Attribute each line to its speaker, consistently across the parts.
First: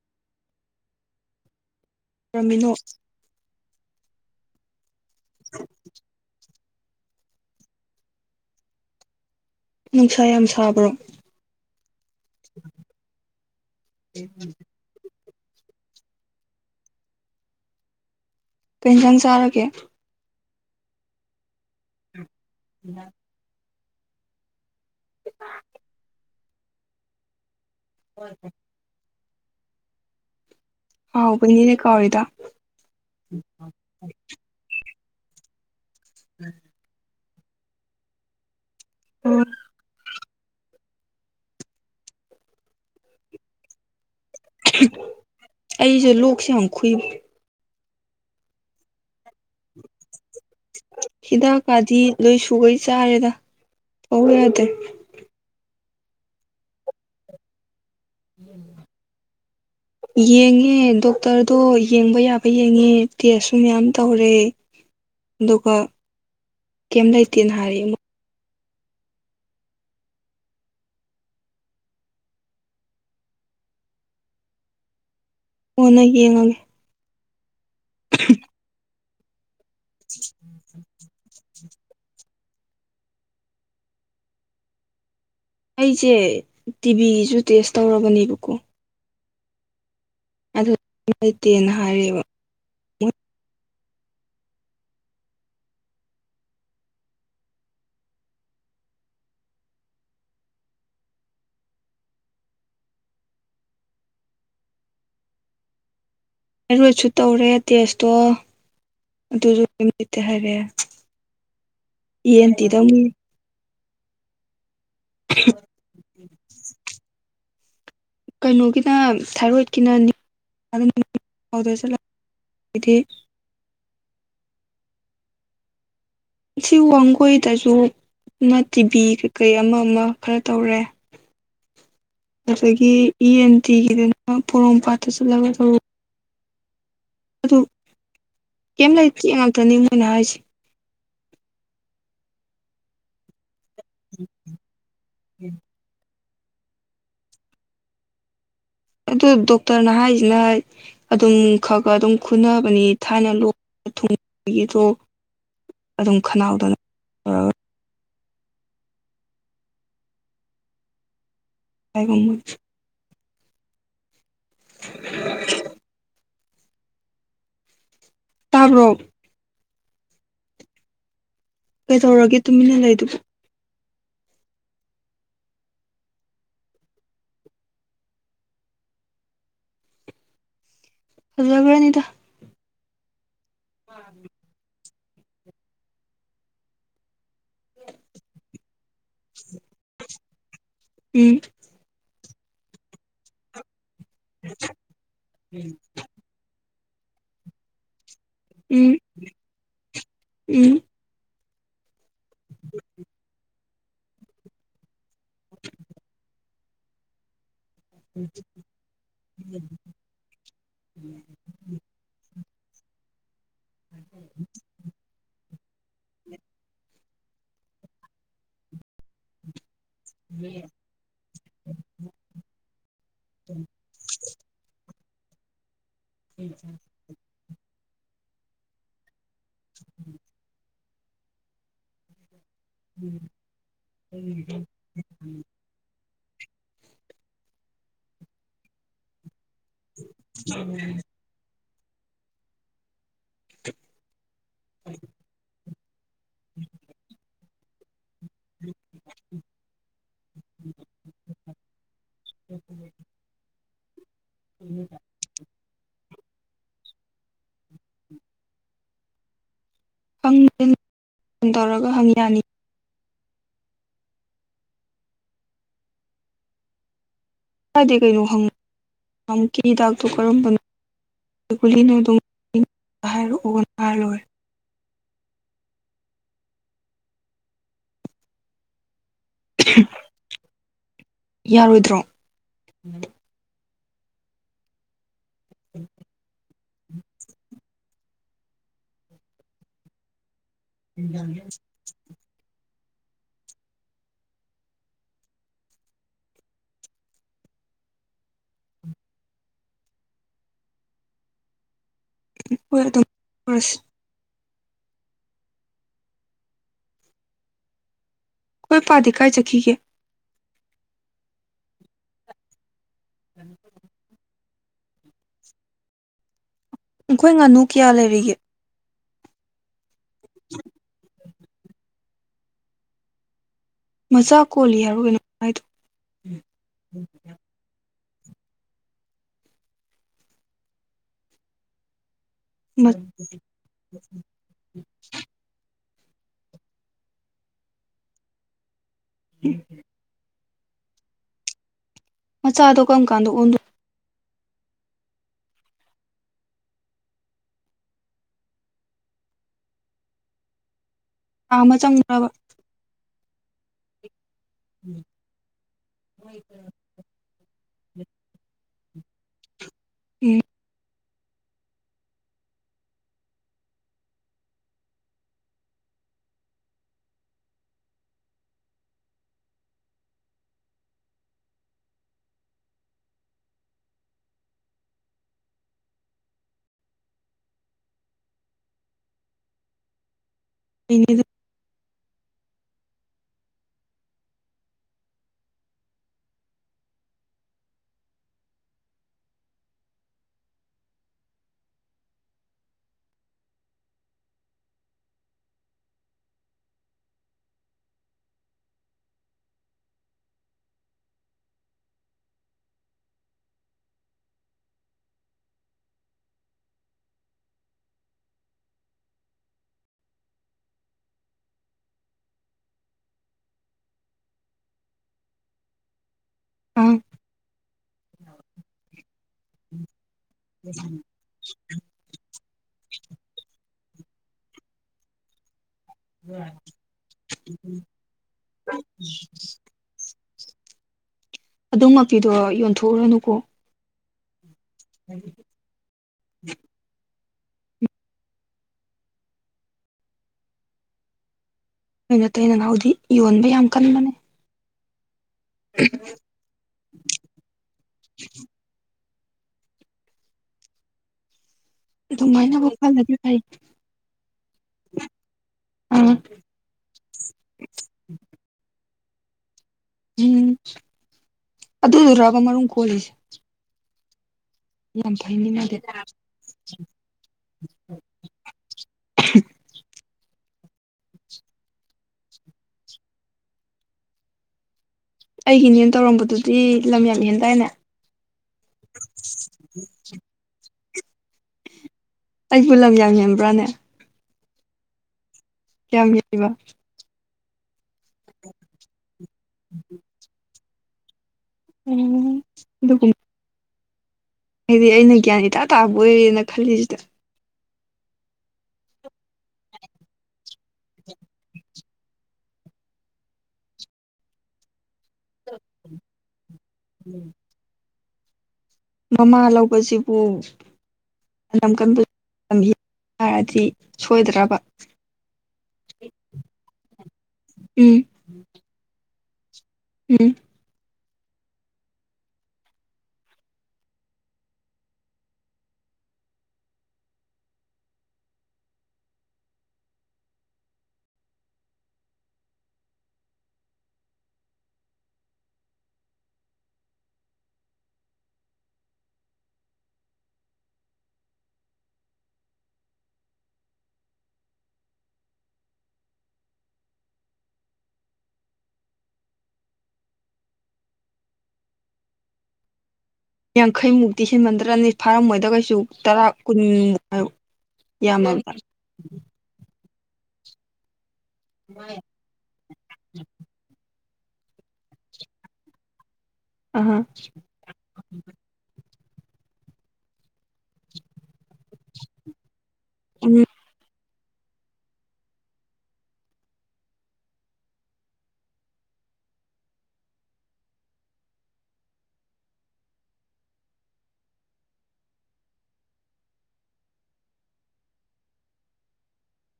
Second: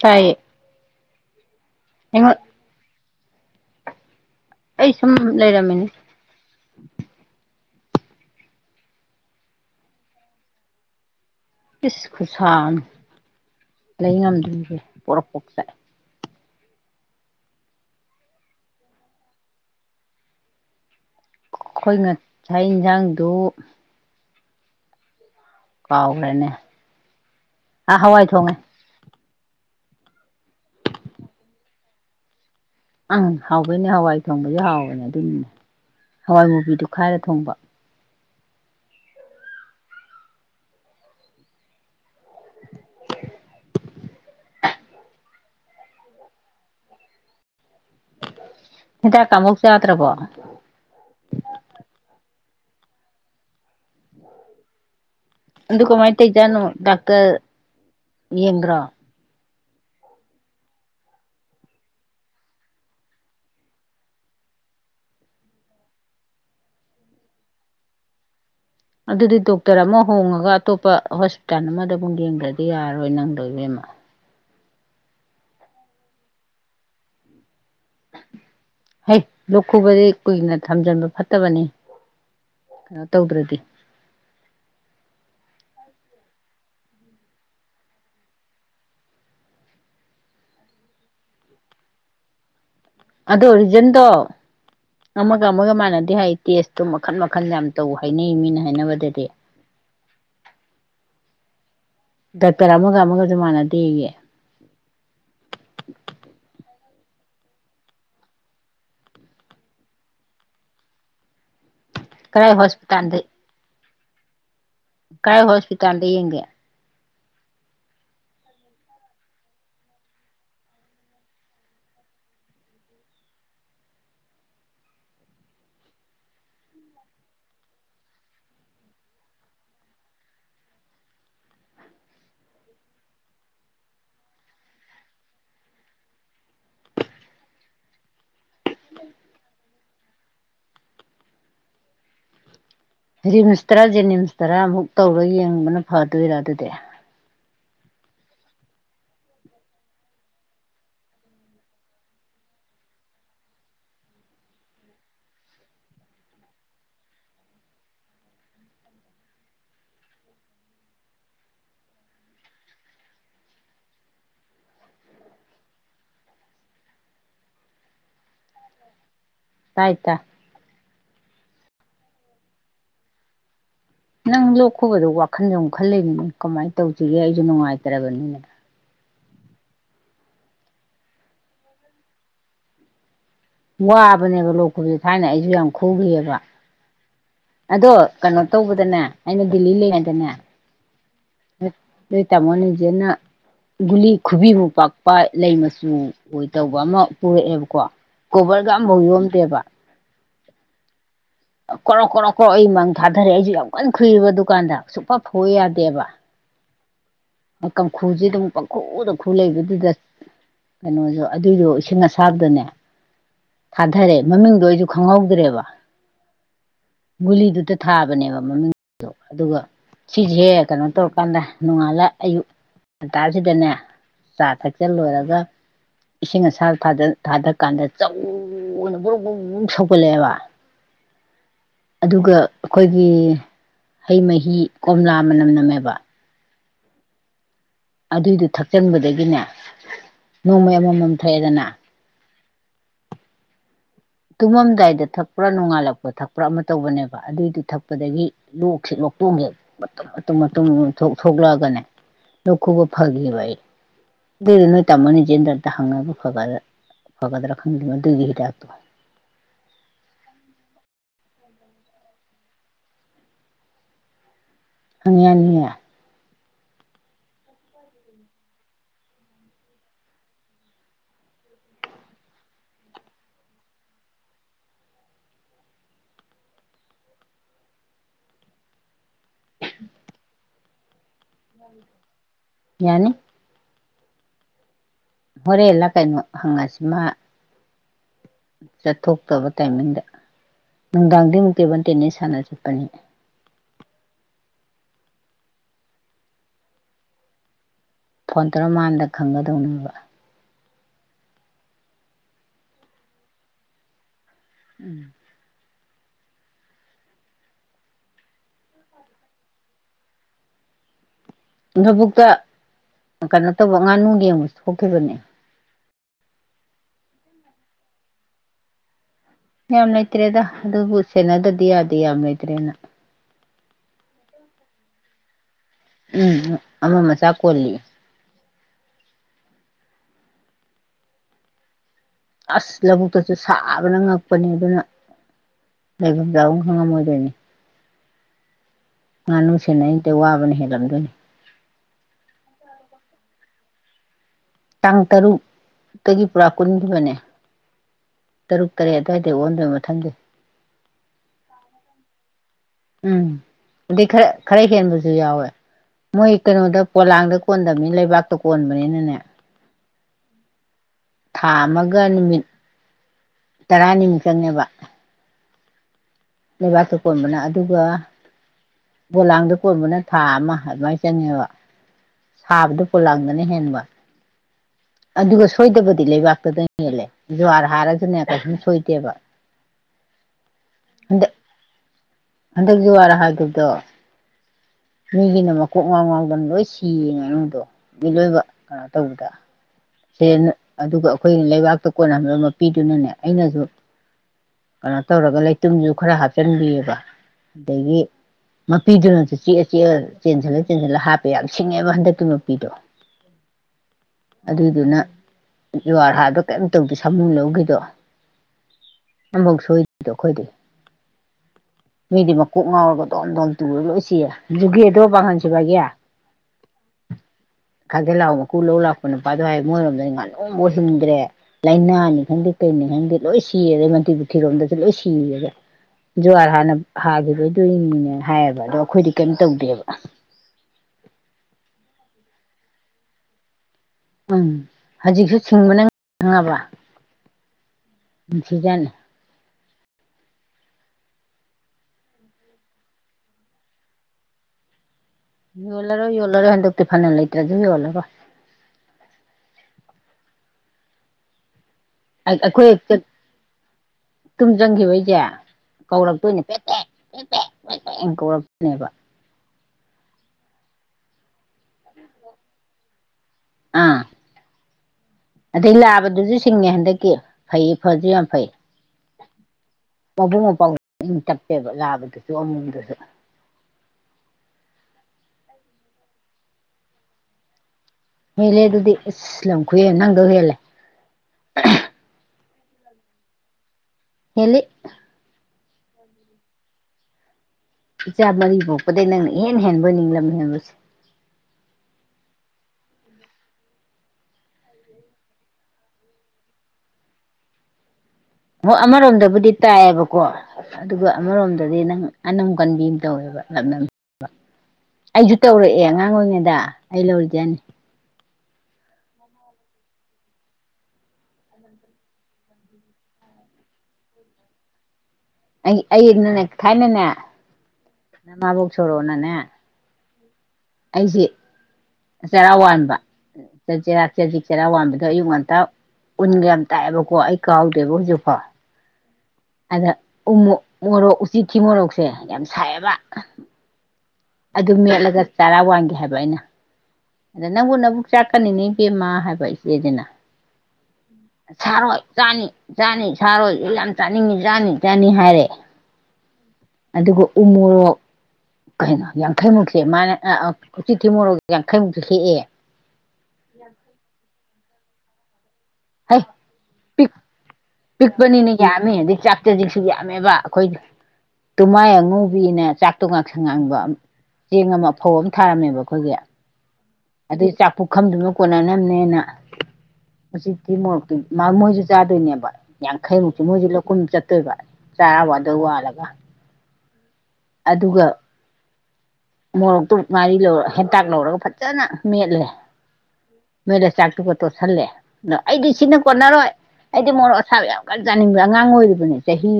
Speaker 1: ꯇꯌꯦ
Speaker 2: ꯔꯃꯤꯅꯣ
Speaker 1: ꯑꯩꯁ ꯎꯝ ꯂꯩꯔꯃꯤꯅꯦ
Speaker 2: ꯅꯨꯡꯁꯥ ꯌꯥꯝ ꯁꯥꯕ꯭ꯔꯣ
Speaker 1: ꯏꯁꯤꯁ ꯈꯨꯠꯁꯥꯡ ꯂꯩ ꯉꯝꯗ꯭ꯔꯤꯁꯦ ꯄꯣꯔꯛ ꯑꯣꯁ
Speaker 2: ꯀꯦꯟꯁꯪ ꯆꯥꯔꯒꯦ
Speaker 1: ꯑꯩꯈꯣꯏ ꯉ ꯆꯥꯛ ꯌꯦꯟꯁꯥꯡꯗꯨ
Speaker 2: [inaudible]
Speaker 1: ꯀꯥꯎꯥꯎꯔꯅꯦ ꯑ ꯍꯋꯥꯏ ꯊꯣꯡꯉꯦ
Speaker 2: ꯍꯥꯎꯕꯅꯤꯅꯦ ꯀꯥꯎꯗ
Speaker 1: ꯎꯝ ꯍꯥꯎꯕꯩꯅꯦ ꯍꯋꯥꯏ ꯊꯣꯡꯕꯁꯨ ꯍꯥꯎꯕꯅꯦ ꯎꯝ ꯍꯣꯏ ꯃꯨꯚꯗꯨ ꯈꯥꯏ ꯐꯣꯡꯕ
Speaker 2: ꯑꯣ ꯑꯩꯁꯨꯦ ꯂꯣꯛꯁꯦ ꯌꯥꯝ ꯈꯨꯨꯏꯕ
Speaker 1: ꯍꯤꯗꯥꯛ ꯀꯃꯨꯛ ꯆꯗ꯭ꯔꯕꯣ
Speaker 2: ꯍꯤꯗꯥꯥꯛ ꯀꯖꯤ ꯂꯣꯏꯁꯨ ꯇꯨꯒꯩ ꯆꯥꯔꯦꯗ ꯐꯧꯗ
Speaker 1: ꯑꯗꯨꯗꯨ ꯀꯃꯥꯏ ꯇ ꯇꯅꯨ ꯗꯥꯛꯇꯔ ꯌꯦꯡꯟꯗ꯭ꯔꯣ
Speaker 2: ꯌꯦꯡꯉꯦ ꯗꯣꯛꯇꯔꯗꯣ ꯌꯦꯡꯕ ꯌꯥꯕ ꯌꯦꯡꯉꯦ ꯇꯦꯁꯁꯨ ꯃꯌꯥꯝ ꯇꯧꯔꯦ ꯑꯗꯨꯒ ꯀꯩꯝ ꯂꯩꯇꯦꯅ ꯍꯥꯏꯔꯛꯑꯦ ꯑꯃ
Speaker 1: ꯑꯗꯨꯗꯤ ꯗꯣꯛꯇꯔ ꯑꯃ ꯍꯣꯡꯉꯒ ꯑꯇꯣꯞꯄ ꯍꯣꯁꯄꯤꯇꯥꯜ ꯑꯃꯗ ꯑꯃꯨꯛ ꯌꯦꯡꯗ꯭ꯔꯗꯤ ꯌꯥꯔꯔꯣꯏ ꯅꯪ ꯂꯣ ꯏꯕꯦꯝꯃ
Speaker 2: ꯑꯣꯅ ꯌꯦꯡꯉꯒꯦ [inaudible]
Speaker 1: ꯍ ꯂꯣꯛ ꯈꯨꯨꯕꯗꯤ ꯀꯨꯏꯅ ꯊꯝꯖꯤꯟꯕ ꯐꯠꯇꯕꯅꯤ ꯀꯩꯅꯣ ꯇꯧꯗ꯭ꯔꯗꯤ
Speaker 2: ꯑꯩꯁꯦ ꯇꯤꯚꯁꯨ ꯇꯦꯁ ꯇꯧꯔꯕꯅꯦꯕꯀꯣ ꯑꯗꯨ ꯂꯩꯇꯦꯅ ꯍꯥꯏꯔꯦꯕ
Speaker 1: ꯑꯗ ꯑꯣꯏ ꯖꯟꯗꯣ ꯑꯃꯒ ꯑꯃꯒ ꯃꯥꯟꯅꯗꯦ ꯍꯥꯏ ꯇꯦꯁꯇꯣ ꯃꯈꯜ ꯃꯈꯟ ꯌꯥꯝ ꯇꯧ ꯍꯥꯏꯅꯩ ꯃꯤꯅ ꯍꯥꯏꯅꯕꯗꯗꯤ ꯗꯣꯛꯇꯔ ꯑꯃꯒ ꯑꯃꯒꯁꯨ ꯃꯥꯟꯅꯗꯦꯌꯦ
Speaker 2: ꯑꯩꯔꯣꯏꯁꯨ ꯇꯧꯔꯦ ꯇꯦꯁꯇꯣ ꯑꯗꯨꯁꯨ ꯀꯝ ꯂꯩꯇꯦ ꯍꯥꯏꯔꯛꯑꯦ ꯏ ꯑꯦꯟ
Speaker 1: ꯀꯔ
Speaker 2: ꯇꯤꯗ ꯑꯃꯨꯛ
Speaker 1: ꯍꯣꯁꯄꯤꯇꯥꯜꯗ ꯀ ꯍꯣꯁꯄꯤꯇꯥꯜꯗ ꯌꯦꯒ
Speaker 2: ꯀꯩꯅꯣꯒꯤꯅ ꯊꯥꯏꯔꯣꯏꯗꯀꯤꯅ ꯁꯤ ꯋꯥꯡꯒꯣꯏꯗꯁꯨ ꯅ ꯇꯤꯚꯤ ꯀꯩꯀꯩ ꯑꯃ ꯑꯃ ꯈꯔ ꯇꯧꯔꯦ ꯑꯗꯨꯗꯒꯤ ꯏ ꯑꯦꯟ ꯇꯤꯒꯤꯗꯅ ꯄꯣꯔꯣꯝꯄꯥꯠꯇ ꯆꯠꯂꯒ ꯇꯧꯔ ꯀꯦꯝ ꯂꯩꯥꯛ ꯊꯅꯤ ꯃꯅ ꯍꯥꯏ
Speaker 1: ꯍꯔꯤ ꯃꯁ ꯇꯔꯥ ꯖꯦꯅꯤꯝꯁ ꯇꯔꯥꯃꯨꯛ ꯇꯧꯔꯒ ꯌꯦꯡꯕꯅ ꯐꯦ ꯑꯗꯨꯏꯔꯣ ꯑꯗꯨꯗ
Speaker 2: ꯑꯗꯨ ꯗꯣꯛꯇꯔꯅ ꯍꯥꯏꯁꯤꯅ ꯑꯗꯨꯝ ꯈꯔ ꯈꯔ ꯑꯗꯨꯝ ꯈꯨꯟꯅꯅꯕꯅꯤ ꯊꯥꯏꯅ ꯂꯣꯛ ꯊꯨꯡꯕꯒꯤꯗꯣ ꯑꯗꯨꯝ ꯈꯅꯥꯎꯗꯅ ꯍꯥꯏꯥꯏꯕꯣ ꯃ [unintelligible] ꯇꯔꯣꯛ
Speaker 1: ꯑꯥꯏ ꯇ
Speaker 2: ꯀꯩꯗꯧꯔꯒꯦ ꯇꯨꯃꯤꯟꯅ ꯂꯩꯗꯨ
Speaker 1: ꯅꯪ ꯂꯣꯛꯈꯕꯗꯣ ꯋꯥꯈꯜꯗ ꯈꯜ ꯂꯩꯕꯅꯦ ꯀꯃꯥꯏꯅ ꯇꯧꯁꯤꯒꯦ ꯑꯩꯁꯨ ꯅꯨꯡꯉꯥꯏꯇ꯭ꯔꯕꯅꯤꯅ
Speaker 2: ꯖꯒꯔꯅꯤꯗ
Speaker 1: ꯃꯥꯕꯅꯦꯗ ꯈꯕꯤ ꯊꯥꯏꯅ ꯑꯩꯁꯨ ꯌꯥꯝ ꯈꯨꯈꯤꯑꯕ ꯑꯗꯣ ꯀꯩꯅꯣ ꯇꯧꯕꯗ ꯑꯗꯨꯩꯅꯅꯦ ꯑꯩꯅ ꯗꯤꯜꯂꯤ ꯂꯩꯉꯗꯅꯦ
Speaker 2: ꯎꯝ
Speaker 1: ꯂꯩ ꯇꯥꯃꯣꯅꯤꯖꯦꯅ ꯒꯨꯂꯤ ꯈꯨꯕꯤꯕꯨ ꯄꯥꯛꯄ ꯂꯩ ꯃꯆꯨ ꯑꯣꯏ ꯇꯧꯕ ꯑꯃ ꯄꯨꯔꯛꯑꯦꯕꯀꯣ ꯣꯕꯔꯒ
Speaker 2: ꯎꯝ
Speaker 1: ꯑꯐꯥꯎ ꯌꯣꯝꯗꯦꯕ
Speaker 2: ꯎꯝ
Speaker 1: ꯀꯣ ꯀꯣ ꯍꯣ ꯑꯩ ꯃꯥꯡ ꯊꯥꯗꯔꯦ ꯑꯩꯁꯨ ꯌꯥꯝ ꯀꯣꯏꯅ ꯈꯨꯨꯏꯔꯕ ꯗꯨꯥꯟꯗ ꯁ ꯄ ꯄꯞ ꯍ ꯌꯥꯗꯦꯕ ꯀꯥꯡꯈꯨꯁꯦ ꯑꯗꯨꯝ ꯄꯈꯨ ꯇꯪꯈꯨ ꯂꯩꯕꯗꯨꯗ ꯀꯩꯅꯣꯁꯨ ꯑꯗꯨꯏꯗꯣ ꯏꯁꯤꯡ ꯑꯁꯥꯗꯅꯦ ꯊꯥꯗꯔꯦ ꯃꯃꯤꯡꯗꯣ ꯑꯩꯁꯨ ꯈꯪꯍꯧꯗ꯭ꯔꯦꯕ ꯒꯨꯂꯤꯗꯨꯗ ꯊꯥꯕꯅꯦꯕ ꯃꯃꯤꯡꯗꯣ ꯑꯗꯨꯒ ꯁꯤꯁꯦ ꯍꯦ ꯀꯩꯅꯣ ꯇꯧꯔꯀꯥꯟꯗ ꯅꯣꯡꯉꯥꯜꯂ ꯑꯌꯨꯛ ꯉꯟꯇꯥꯁꯤꯗꯅꯦ ꯆꯥ ꯊꯛ ꯆ ꯂ ꯑꯣꯏꯔꯖ ꯏꯁꯤꯡ ꯑꯁꯥꯗ ꯊꯥꯗ ꯀꯥꯟꯗ ꯆꯧꯅ ꯣꯔꯣꯛ ꯁꯧꯒꯜ ꯂꯩꯦꯕ ꯑꯗꯨꯒ ꯑꯩꯈꯣꯏꯒꯤ ꯍꯩ ꯃꯍꯤ ꯀꯣꯝꯂꯥ ꯃꯅꯝ ꯅꯝꯃꯦꯕ ꯑꯗꯨꯏꯗꯨ ꯊꯛꯆꯟꯕꯗꯒꯤꯅꯦ ꯅꯣꯡꯃꯩ ꯑꯃꯃꯝ ꯊꯣꯛꯑꯦꯗꯅ ꯇꯨꯝꯃꯝꯗꯥꯏꯗ ꯊꯛꯄ꯭ꯔꯥ ꯅꯣꯡꯉꯥꯜꯂꯛꯄ ꯀ ꯊꯛꯄ ꯑꯃ ꯇꯧꯕꯅꯦꯕ ꯑꯗꯨꯏꯗꯨ ꯊꯛꯄꯗꯒꯤ ꯂꯣꯛꯁꯤ ꯂꯣꯛꯇꯣꯛꯁꯦꯛ ꯃꯇꯨꯝ ꯃꯇꯨꯝ ꯃꯇꯨꯝ ꯊꯣꯛ ꯊꯣꯛꯂꯛꯑꯒꯅꯦ ꯂꯧꯣꯛ ꯈꯨꯕ ꯐꯈꯤꯕ ꯑꯩ ꯑꯗꯨꯔ ꯅꯣꯏ ꯇꯥꯃꯣꯅꯤꯖꯦꯟꯗꯔꯗ ꯍꯪꯉꯕꯕꯨ ꯐꯒ꯭ꯔ ꯐꯒꯗ꯭ꯔꯥ ꯈꯪꯗꯒꯤ ꯍꯔꯣ
Speaker 2: ꯍꯪꯅ ꯐꯣꯟ ꯇꯧꯔꯒ ꯍꯪ ꯌꯥꯅꯤ
Speaker 1: ꯍꯅꯤꯌꯥꯅꯤ
Speaker 2: ꯀꯥꯏꯗꯗꯤ ꯀꯩꯅꯣ ꯈꯪꯉꯨꯛꯀꯤ ꯍꯤꯗꯥꯛꯇꯣ ꯀꯔꯝꯕꯅꯣꯨꯅꯣ ꯑꯗꯨꯝ ꯍꯥꯏꯔꯛꯑꯣꯒꯅ ꯍꯥꯏ ꯂꯣꯏꯔ [unintelligible] ꯌꯥꯔꯣꯏꯗ꯭ꯔꯣ
Speaker 1: ꯌꯥꯅꯤ ꯍꯣꯔꯦꯟꯂ ꯀꯩꯅꯣ ꯍꯪꯉꯁꯤꯃ ꯆꯠꯊꯣꯛꯇꯕ ꯇꯥꯏꯃꯤꯡꯗ ꯅꯪ ꯗꯥꯡꯗ ꯃꯨ ꯀꯦꯕꯟ ꯇꯅꯦ ꯁꯥꯟꯅ ꯆ ꯑꯅꯤ ꯐꯣꯟ ꯇꯔꯥ ꯃꯥꯟꯗ ꯈꯪꯒꯗꯧꯅꯦꯕ
Speaker 2: ꯍꯣꯏ ꯑꯗꯨꯔꯁꯤ
Speaker 1: ꯎꯝ
Speaker 2: ꯍꯣꯏ ꯄꯥꯗꯤ ꯀꯥꯏꯖꯈꯤꯒꯦ
Speaker 1: ꯂꯧꯕꯨꯛꯇ ꯑꯣ ꯀꯩꯅꯅꯣ ꯉꯥꯟꯅꯨ ꯌꯦꯉꯁꯦ ꯊꯣꯛꯈꯤꯕꯕꯅꯤ
Speaker 2: ꯑꯩꯈꯣꯏ ꯉꯥꯅꯨ ꯀꯌꯥ ꯂꯩꯔꯤꯒꯦ
Speaker 1: ꯌꯥꯝ ꯂꯩꯇ꯭ꯔꯦꯗ ꯑꯗꯨꯕꯨ ꯁꯦꯟꯅꯗ꯭ꯔꯗꯤ ꯌꯥꯗꯦ ꯌꯥꯝ ꯂꯩꯇ꯭ꯔꯦꯅ
Speaker 2: ꯃꯆꯥ ꯀꯣꯜꯂꯤ ꯌꯥꯔꯅꯣ
Speaker 1: ꯎꯝ ꯑꯃ ꯃꯆꯥ ꯀꯣꯜꯂꯤ ꯑꯁ ꯂꯧꯕꯨꯛꯇꯁꯨ ꯁꯥꯕꯅ ꯉꯛꯄꯅꯦ ꯑꯗꯨꯅ ꯂꯩꯗꯥꯎ ꯈꯪꯉ ꯃꯣꯏꯔꯅꯤ ꯃꯅꯨ ꯁꯤꯅ ꯇ ꯋꯥꯕꯅ ꯍ ꯌꯥꯝꯒꯅꯤ
Speaker 2: ꯃꯆꯥꯗꯣ ꯀꯔꯝ ꯀꯥꯟꯗ ꯑꯣꯟꯗꯣ
Speaker 1: ꯇꯥꯡ ꯇꯔꯨꯛꯇꯒꯤ ꯄꯨꯔꯥ ꯀꯨꯟꯈꯤꯕꯅꯦ ꯇꯔꯨꯛ ꯇꯔꯦꯠ ꯑꯗꯨ꯭ꯋꯥꯏꯗꯩ ꯑꯣꯟꯗꯣꯏ ꯃꯊꯪꯁꯦ
Speaker 2: ꯑꯥ ꯑꯃ ꯆꯪꯕ
Speaker 1: ꯎꯝꯗꯤ ꯈꯔꯦ ꯈꯔ ꯍꯦꯟꯕꯁꯨ ꯌꯥꯎꯋꯦ ꯃꯣꯏ ꯀꯩꯅꯣꯗ ꯄꯣꯂꯥꯡꯗ ꯀꯣꯟꯗꯕꯅꯤ ꯂꯩꯕꯥꯛꯇ ꯀꯣꯟꯕꯅꯤꯅ ꯃꯅꯦ
Speaker 2: ꯎ
Speaker 1: ꯊꯥ ꯑꯃꯒ ꯅꯨꯃꯤꯠ ꯇꯔꯥꯅꯤꯃꯤ ꯈꯪꯅꯦꯕ ꯂꯩꯕꯥꯛꯇ ꯀꯣꯟꯕꯅ ꯑꯗꯨꯒ ꯒꯣꯂꯥꯡꯗ ꯀꯣꯟꯕꯅ ꯊꯥ ꯑꯃ ꯑꯗꯨꯃꯥꯏꯅ ꯆꯪꯉꯦꯕ ꯁꯥꯕꯗꯨ ꯄꯣꯜꯂꯥꯡꯒꯅ ꯍꯦꯟꯕ ꯑꯗꯨꯒ ꯁꯣꯏꯗꯕꯗꯤ ꯂꯩꯕꯥꯛꯇꯗ ꯍꯦꯜꯂꯦ ꯖꯨꯍꯥꯔ ꯍꯥꯔꯁꯨꯅꯦ ꯀꯩꯁꯨꯝ ꯁꯣꯏꯗꯦꯕ
Speaker 2: ꯑꯩꯅꯦ
Speaker 1: ꯑꯗ ꯑꯗ ꯋꯥꯔ ꯍꯥꯏ ꯑꯗꯨꯗꯣ ꯃꯤꯒꯤꯅ ꯃꯀꯣꯛ ꯉꯥꯎ ꯉꯥꯎꯗꯅ ꯂꯣꯏ ꯁꯤꯔꯉꯗꯣ ꯃꯤꯠꯂꯣꯏꯕ ꯀꯩꯅꯣ ꯇꯧꯕꯗ ꯁ ꯑꯗꯨꯒ ꯑꯩꯈꯣꯏ ꯂꯩꯕꯥꯛꯇ ꯀꯣꯟꯅꯍꯟꯕ ꯃꯄꯤꯗꯨꯅꯅꯦ ꯑꯩꯅꯁꯨ ꯀꯩꯅꯣ ꯇꯧꯔꯒ ꯂꯩꯇꯨꯝꯁꯨ ꯈꯔ ꯍꯥꯞꯆꯤꯟꯕꯤꯑꯕ ꯑꯗꯒꯤ ꯃꯄꯤꯗꯨꯅꯁꯨ ꯆꯦꯛꯑ ꯆꯦꯛꯑ ꯆꯦꯟꯁꯤꯜꯂ ꯆꯦꯟꯁꯤꯜꯂ ꯍꯥꯞꯄꯦ ꯌꯥꯝ ꯁꯤꯡꯉꯦꯕ ꯍꯟꯗꯛꯀꯤ ꯃꯄꯤꯗꯣ ꯑꯗꯨꯏꯗꯨꯅ ꯖꯨꯍꯔ ꯍꯥꯥꯗꯣ ꯀꯩꯝ ꯇꯧꯗꯦ ꯁꯥꯃꯨ ꯂꯧꯈꯤꯗꯣ ꯉꯝꯕꯧ ꯁꯣꯏꯗꯗꯣ ꯑꯩꯈꯣꯏꯗꯤ ꯃꯤꯗꯤ ꯃꯀꯣꯛ ꯉꯥꯎꯔꯒ ꯗꯣꯝ ꯗꯣꯝ ꯇꯨꯔꯒ ꯂꯣꯏ ꯁꯤꯔꯦ ꯨꯒꯦꯗꯣ ꯄꯥꯡꯍꯟꯁꯤꯕꯒꯦ
Speaker 2: ꯑꯪ
Speaker 1: ꯀꯖꯤ ꯂꯑꯣ ꯀꯨ ꯂꯧꯧ ꯂꯥꯛ ꯑꯩ ꯅꯨꯄꯥꯗꯣ ꯍꯥꯏ ꯃꯣꯏꯔꯣꯝꯗꯗꯤ ꯉꯥꯅꯨꯕꯨ ꯍꯤꯡꯗ꯭ꯔꯦ ꯂꯥꯏꯅꯥꯅꯤ ꯈꯪꯗꯦ ꯀꯩꯅ ꯈꯪꯗꯤ ꯂꯣꯏ ꯁꯤꯌꯦꯗ ꯃꯟꯇꯤ ꯄꯨꯊꯤꯔꯣꯝꯗꯗꯤ ꯂꯣꯏ ꯁꯤꯌꯦꯗ ꯖꯨꯍꯥꯔ ꯍꯥꯟꯅ ꯍꯥꯈꯤꯕꯒꯤꯗꯨ ꯏ ꯃꯅꯦ ꯍꯥꯏꯌꯦꯕ ꯑꯗꯣ ꯑꯩꯈꯣꯏꯗꯤ ꯀꯩꯝ ꯇꯧꯗꯦꯕ
Speaker 2: ꯑꯗꯨꯝ ꯃꯄꯤꯗꯣ ꯌꯣꯟꯊꯣꯛꯎꯔꯅꯨꯀꯣ
Speaker 1: ꯎꯝ ꯍꯧꯖꯤꯛꯁꯨ ꯊꯤꯡꯕꯅ ꯈꯪꯉꯕ ꯁꯤꯒꯅ
Speaker 2: ꯅ ꯅꯠꯇ ꯅꯅꯥꯍꯎꯗꯤ ꯌꯣꯟꯕ ꯌꯥꯝ ꯀꯟꯕꯅꯦ
Speaker 1: ꯌꯣꯜꯂꯔꯣꯏ ꯌꯣꯜꯂꯔꯣꯏ ꯍꯟꯗꯛꯇꯤ ꯐꯅ ꯂꯩꯇ꯭ꯔꯁꯨ ꯌꯣꯜꯂꯔꯣꯏ
Speaker 2: ꯑꯗꯨꯃꯥꯏꯅꯕꯨ
Speaker 1: ꯑꯩꯈꯣꯏ ꯍ
Speaker 2: ꯈꯜꯂꯗꯤ ꯐꯩ
Speaker 1: ꯇꯨꯝ ꯆꯪꯈꯤꯕꯩꯁꯦ
Speaker 2: ꯑꯥ
Speaker 1: ꯀꯧꯔꯛꯇꯣꯏꯅꯦ ꯀꯧꯔꯛꯇꯣꯏꯅꯦꯕ
Speaker 2: ꯎꯝ ꯑꯗꯨꯗꯨꯔꯒ ꯃꯔꯨꯝ ꯈꯣꯜꯂꯤꯁꯦ
Speaker 1: ꯑꯥ ꯑꯗꯩ
Speaker 2: ꯃꯥꯗꯤ
Speaker 1: ꯂꯥꯕꯗꯨꯁꯨ ꯁꯤꯡꯉꯦ ꯍꯟꯗꯛꯀꯤ ꯐꯩ ꯐꯁꯨ ꯌꯥꯝ ꯐꯩ ꯃꯕꯨꯡ ꯃꯧꯄꯥꯎ ꯏꯪ ꯆꯞꯄꯦꯕ ꯂꯥꯕꯗꯨꯁꯨ ꯑꯃꯣꯝꯗꯨꯁꯨ
Speaker 2: ꯑꯩꯒꯤꯅꯦꯅ ꯇꯧꯔꯝꯕꯗꯨꯗꯤ ꯂꯝ ꯌꯥꯝ ꯏꯍꯟ ꯇꯥꯏꯅꯦ
Speaker 1: ꯍꯦꯜꯂꯦ ꯑꯗꯨꯗꯤ ꯑꯁ ꯂꯝ ꯀꯨꯏꯍꯦ ꯅꯪꯗ ꯍꯦꯜꯂꯦ [unintelligible]
Speaker 2: ꯑꯩꯕꯨ ꯂꯝ ꯌꯥꯝ ꯅꯕ꯭ꯔꯥꯅꯦ
Speaker 1: ꯍꯂ
Speaker 2: ꯀ ꯌꯥꯕ
Speaker 1: ꯏꯆꯥ ꯃꯔꯤ ꯐꯣꯛꯄꯗꯩ ꯅꯪꯅ ꯏꯍꯦꯟ ꯍꯦꯟꯕꯣꯏ ꯅꯤꯡꯂꯝ ꯍꯦꯟꯕꯁꯦ
Speaker 2: ꯎꯝ ꯍꯥꯏꯗꯤ ꯑꯩꯅ ꯒ꯭ꯌꯥꯟ ꯏꯇꯥ ꯇꯥꯕ ꯑꯣꯏꯔꯦꯅ ꯈꯜꯂꯤꯁꯤꯗ
Speaker 1: ꯃꯣꯏ ꯑꯃꯔꯣꯝꯗꯕꯨꯗꯤ ꯇꯥꯏꯑꯕꯀꯣ ꯑꯗꯨꯒ ꯑꯃꯔꯣꯝꯗꯗꯤ ꯅꯪ ꯑꯅ ꯑꯃꯨꯛ ꯀꯟꯕꯤ ꯑꯃ ꯇꯧꯋꯦꯕ ꯂꯞꯅ ꯑꯩꯁꯨ ꯇꯧꯔꯛꯑꯦ ꯑꯉꯥꯡ ꯑꯣꯏꯔꯤꯉꯩꯗ ꯑꯩ ꯂꯧꯔꯤꯖꯅꯤ
Speaker 2: ꯃꯃꯥ ꯂꯧꯕꯁꯤꯕꯨ ꯀꯟꯕꯨ ꯍꯥꯏꯔꯗꯤ ꯁꯣꯏꯗ꯭ꯔꯕ
Speaker 1: ꯑꯩ ꯑꯩꯅꯅꯦ ꯊꯥꯏꯅꯅꯦ
Speaker 2: ꯎꯝ
Speaker 1: ꯅꯃꯥꯕꯧ ꯁꯣꯔꯣꯅꯅꯦ
Speaker 2: ꯎꯝ
Speaker 1: ꯑꯩꯁꯤ ꯆꯔꯥ ꯋꯥꯕ ꯆꯩꯔꯥꯛ ꯆꯖꯤꯛ ꯆꯔꯥ ꯋꯥꯟꯗꯣ ꯑꯌꯨꯛ ꯉꯟꯇꯥ ꯎꯟꯒ ꯌꯥꯝ ꯇꯥꯛꯑꯦꯕꯀꯣ ꯑꯩ ꯀꯥꯎꯗꯦꯕ ꯍꯧꯖꯤꯛꯐꯥꯎ ꯑꯗ ꯎꯣꯛ ꯃꯣꯔꯣꯛ ꯎꯆꯤꯊꯤ ꯃꯣꯔꯣꯛꯁꯦ ꯌꯥꯝ ꯁꯥꯏꯑꯦꯕ ꯑꯗꯨ ꯃꯦꯠꯂꯒ ꯆꯥꯔꯥ ꯋꯥꯡꯒꯦ ꯍꯥꯏꯕ ꯑꯩꯅ ꯑꯗ ꯅꯪꯕꯨ ꯅꯕꯨꯛ ꯆꯥꯛꯀꯅꯤꯅꯦ ꯏꯕꯦꯝꯃ ꯍꯥꯏꯕ ꯏꯆꯦꯗꯅ ꯁꯥꯔꯣꯏ ꯆꯥꯅꯤ ꯆꯥꯅꯤ ꯁꯥꯔꯣꯏ ꯌꯥꯝ ꯆꯥꯅꯤꯡꯉꯤ ꯆꯥꯅꯤ ꯆꯥꯅꯤ ꯍꯥꯏꯔꯦ ꯑꯗꯨꯒ ꯎ ꯃꯣꯔꯣꯛ ꯀꯩꯅꯣ ꯌꯥꯡꯈꯩꯃꯨꯛꯁꯦ ꯃꯥꯅ ꯎꯆꯤꯊꯤ ꯃꯣꯔꯣꯛꯁꯦ ꯌꯥꯡꯈꯩꯃꯨꯛꯁ ꯍꯦꯛꯑꯦ
Speaker 2: ꯌꯥꯡꯈꯩ ꯃꯨꯛꯇꯁꯤ ꯃꯟꯔꯥꯅꯤ ꯐꯥꯔꯃꯣꯏꯗ ꯀꯩꯁꯨ ꯁꯨ ꯇꯔꯥ
Speaker 1: ꯍꯩ
Speaker 2: ꯀꯨꯟꯃꯨ
Speaker 1: ꯄꯤꯛ ꯄꯤꯛꯄꯅꯤꯅ
Speaker 2: ꯌꯥꯝꯂꯕ꯭ꯔ
Speaker 1: ꯌꯥꯝꯃꯦ ꯑꯗꯩ ꯆꯥꯛ ꯆꯖꯤꯛꯁꯨ ꯌꯥꯝꯃꯦꯕ ꯑꯩꯈꯣꯏꯗ ꯇꯨꯃꯥꯏ ꯑꯉꯧꯕꯤꯅ ꯆꯥꯛꯇꯣ ꯉꯥꯡꯁꯪ ꯉꯥꯡꯕ ꯆꯦꯡ ꯑꯃ ꯑꯐꯧ ꯑꯃ ꯊꯥꯔꯝꯃꯦꯕ ꯑꯩꯈꯣꯏꯒꯤ
Speaker 2: ꯑꯍ
Speaker 1: ꯑꯗꯨꯩ ꯆꯥꯛꯐꯨ ꯈꯝꯗꯨꯅ ꯀꯣꯟꯅꯅꯕꯅꯦꯅ ꯃꯁꯤꯁꯤ ꯀ ꯃꯨꯔꯇ ꯃꯥ ꯃꯣꯏꯁꯨ ꯆꯥꯗꯣꯏꯅꯦꯕ
Speaker 2: ꯎꯝ
Speaker 1: ꯌꯥꯡꯈꯩꯃꯨꯛꯛꯇꯦ ꯃꯣꯏꯁꯨ ꯂꯧꯈꯨꯝ ꯆ ꯆꯥꯔꯥ ꯋꯥꯗꯂꯒ ꯑꯗꯨꯒ ꯃꯣꯔꯣꯛꯇꯨ ꯉꯥꯔꯤ ꯂꯧꯔ ꯍꯦꯟꯇꯥꯛ ꯂꯧꯔꯒ ꯐꯖꯅ ꯃꯦꯠꯂꯦ ꯃꯦꯠꯂ ꯆꯥꯛꯇꯨꯒ ꯇꯣꯠꯁꯜꯂꯦ ꯑꯗꯣ ꯑꯩꯗꯤ ꯁꯤꯅ ꯀꯣꯟꯅꯔꯣꯏ ꯑꯩꯗꯤ ꯃꯣꯔꯣꯛ ꯑꯁꯥꯕ ꯌꯥꯝ ꯀꯟꯅ ꯆꯥꯅꯤꯡꯕ ꯑꯉꯥꯡ ꯑꯣꯏꯔꯤꯕꯅꯤ ꯆꯍꯤ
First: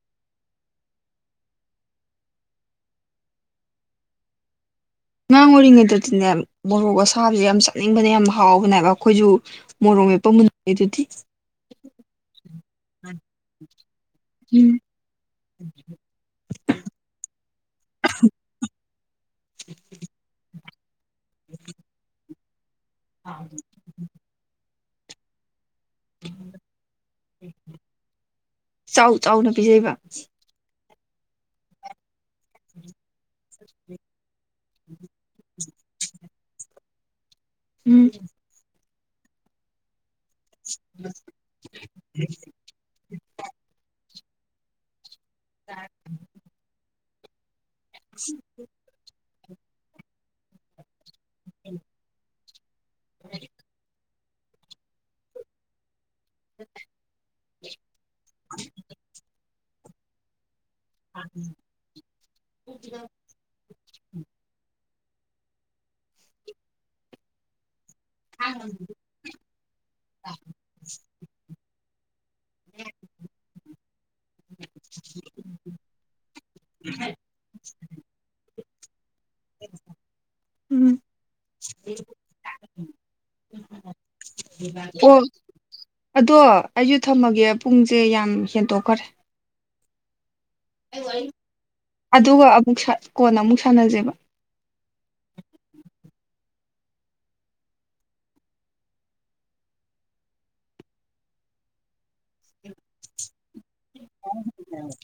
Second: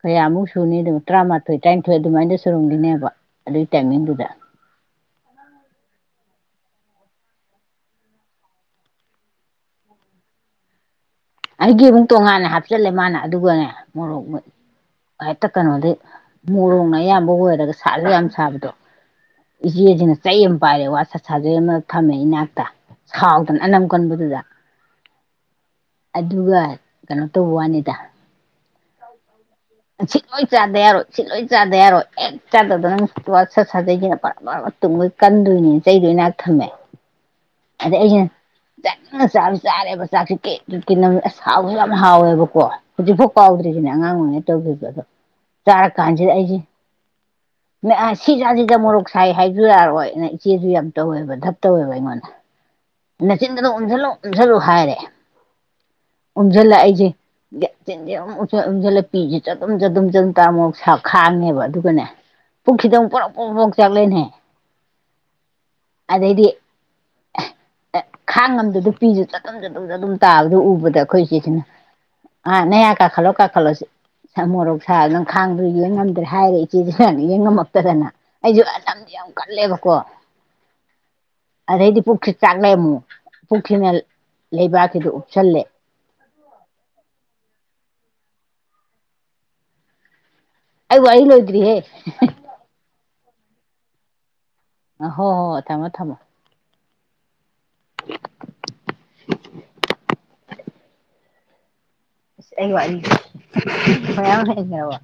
Speaker 1: ꯀꯌꯥꯃꯨꯛ ꯁꯨꯅꯤ ꯑꯗꯨ ꯇꯔꯥꯃꯥꯊꯣꯏ ꯇꯔꯥꯅꯤꯊꯣꯏ ꯑꯗꯨꯃꯥꯏꯅ ꯁꯨꯔꯝꯈꯤꯅꯦꯕ ꯑꯗꯨꯒꯤ ꯇꯥꯏꯃꯤꯡꯗꯨꯗ
Speaker 2: ꯉꯥꯡ ꯑꯣꯏꯔꯤꯉꯦꯠꯇ꯭ꯔ ꯌꯥꯝ ꯃꯣꯔꯣꯛ ꯑꯁꯥꯕꯁ ꯌꯥꯝ ꯆꯥꯅꯤꯡꯕꯅꯦ ꯌꯥꯝ ꯍꯥꯎꯕꯅꯦꯕ ꯑꯩꯈꯣꯏꯁꯨ ꯃꯣꯔꯣꯛ ꯃꯦꯞꯄ ꯃꯨꯟꯅꯦ ꯑꯗꯨꯗꯤ
Speaker 1: ꯑꯩꯒꯤ ꯑꯃꯨꯛ ꯇꯣꯉꯥꯟꯅꯦ ꯍꯥꯞꯆꯤꯜꯂꯦ ꯃꯥꯅ ꯑꯗꯨꯒꯅꯦ ꯃꯣꯔꯣꯛ
Speaker 2: ꯎꯝ
Speaker 1: ꯍꯦꯛꯇ ꯀꯩꯅꯣꯗꯤ ꯃꯣꯔꯣꯛꯅ ꯑꯌꯥꯝꯕ ꯑꯣꯏꯔꯒ ꯁꯥꯠꯂꯦ ꯌꯥꯝ ꯁꯥꯕꯗꯣ ꯏꯦꯖꯤꯅ ꯇ ꯄꯥꯏꯔꯦ ꯋꯥ ꯁꯥ ꯁꯥꯖꯩ ꯑꯃ ꯊꯝꯃꯦ ꯏꯅꯥꯛꯇ ꯁꯥꯎꯗꯅ ꯑꯅꯝ ꯀꯟꯕꯗꯨꯗ ꯑꯗꯨꯒ ꯀꯩꯅꯣ ꯇꯧꯕ ꯋꯥꯅꯤꯗ
Speaker 2: ꯆꯥꯎ ꯆꯥꯎꯅ ꯄꯤꯖꯩꯕ
Speaker 1: ꯑꯁꯤ ꯂꫭꯏ ꯆꯥꯗ ꯌꯥꯔꯣꯏ ꯁꯤ ꯂꯣꯏ ꯆꯥꯗ ꯌꯥꯔꯣꯏ ꯑꯦꯠ ꯆꯥꯗꯕꯗ ꯅꯪ ꯁꯠ ꯁꯥꯖꯩꯒꯤ ꯅꯨꯄꯥ ꯕꯔ ꯕꯔ ꯇꯨꯝꯒꯩ ꯀꯟꯗꯣꯏꯅꯤ ꯆꯩꯒꯩꯅ ꯊꯝꯃꯦ ꯑꯗ
Speaker 2: ꯎꯝ
Speaker 1: ꯑꯩꯩꯅ ꯆꯥꯅꯤꯅ ꯆꯥꯗꯤ ꯆꯔꯦꯕ ꯆꯥꯛꯁꯦ ꯀꯤꯠ ꯀꯤꯠ ꯀꯤꯠ ꯅꯝꯃꯒ ꯑꯁ ꯍꯥꯎꯁꯨ ꯌꯥꯝ ꯍꯥꯎꯋꯦꯕꯀꯣ ꯍꯧꯖꯤꯛꯐꯥꯎ ꯀꯥꯎꯗ꯭ꯔꯤꯖꯤꯅꯦ ꯑꯉꯥꯡ ꯑꫭꯏꯔꯤꯉꯩ ꯇꯧꯘ꯭ꯔꯁꯨ ꯑꯗꯨ ꯆꯥꯔ ꯀꯥꯟꯁꯤꯗ ꯑꯩꯁꯦ ꯅ ꯑꯥ ꯁꯤꯥꯖꯤ [unintelligible] ꯃꯣꯔꯣꯛ ꯁꯥꯏ ꯍꯥꯏꯖꯨ ꯌꯥꯔꯣꯏ ꯑꯅ ꯏꯆꯦꯁꯨ ꯌꯥꯝ ꯇꯧꯋꯦꯕ ꯙꯞ ꯇꯧꯋꯦꯕ ꯑꯩꯉꯣꯟꯗ ꯅꯦꯆꯤꯟꯒꯗꯨ ꯎꯝꯖꯟꯂꯨ ꯎꯝꯁꯜꯂꯨ ꯍꯥꯏꯔꯦ ꯎꯝꯁꯤꯜꯂ ꯑꯩꯁꯦ ꯌ ꯆꯤꯟꯖꯤ ꯎꯝꯖꯜꯂ ꯄꯤꯁꯦ ꯆꯗꯨꯝ ꯆꯗꯨꯝ ꯆꯗꯨꯝ ꯆꯗꯨꯝ ꯇꯥꯔ ꯃ ꯁꯥꯕ [unintelligible] ꯑꯗꯨꯒꯅꯦ ꯄꯨꯛꯁꯤꯗ ꯑꯃꯨꯛ ꯄꫭꯔꫭꯛ ꯄꫭꯔꫭꯛ ꯄꫭꯔꫭꯛ ꯆꯥꯛꯂꯦꯑꯦꯅꯍꯦ ꯑꯗꯩꯗꯤ ꯑ ꯈꯥꯡ ꯉꯝꯗꯕꯩ ꯄꯤꯁꯨ ꯆꯗꯨꯝ ꯆꯗꯨꯝ ꯆꯗꯨꯝ ꯇꯥꯕꯗꯣ ꯎꯕꯗ ꯑꯩꯈꯣꯏ ꯏꯆꯦꯁꯤꯅ ꯑꯥ ꯅꯌꯥ ꯀꯥꯈꯠꯂꯣ ꯀꯥꯈꯠꯂꯣ ꯁ ꯃꯣꯔꯣꯛ ꯁꯥꯕ ꯅꯪ ꯈꯥꯡꯕ ꯌꯦꯡ ꯉꯝꯗ꯭ꯔꯦ ꯍꯥꯏꯔꯦ ꯏꯆꯦꯁꯤꯅ ꯌꯦꯡ ꯉꯝꯃꯛꯇꯗꯅ ꯑꯩꯁꯨ ꯑꯁ ꯌꯥꯝ ꯀꯜꯂꯦꯕꯀꯣ
Speaker 2: ꯎꯝ
Speaker 1: ꯑꯗꯩꯗꯤ ꯆꯥꯛꯂꯦ ꯑꯃꯨꯛ ꯄꯨꯛꯁꯤꯅ ꯂꯩꯕꯥꯛꯁꯤꯗ
Speaker 2: ꯑꯣ
Speaker 1: ꯎꯞꯁꯜꯂꯦ
Speaker 2: ꯑꯗꯣ ꯑꯩꯁꯨ ꯊꯝꯃꯒꯦ ꯄꯨꯡꯁꯦ ꯌꯥꯝ ꯍꯦꯟꯗꯣꯛꯈꯔꯦ
Speaker 1: ꯑꯣ ꯋꯥꯔꯤ ꯂꫭꯏꯗ꯭ꯔꯤ ꯍꯦ
Speaker 2: ꯑꯗꯨꯒ ꯑꯃꯨꯛ ꯁꯥ- ꯀꯣꯟꯅ ꯑꯃꯨꯛ ꯁꯥꯟꯅꯖꯦꯕ
Speaker 1: ꯍꯣ ꯍꯣ ꯍꫭ ꯊꯝꯃꯣ ꯊꯥꯝꯃꯣ ꯑꯁ ꯑꯩ ꯋꯥꯔꯤ [unintelligible]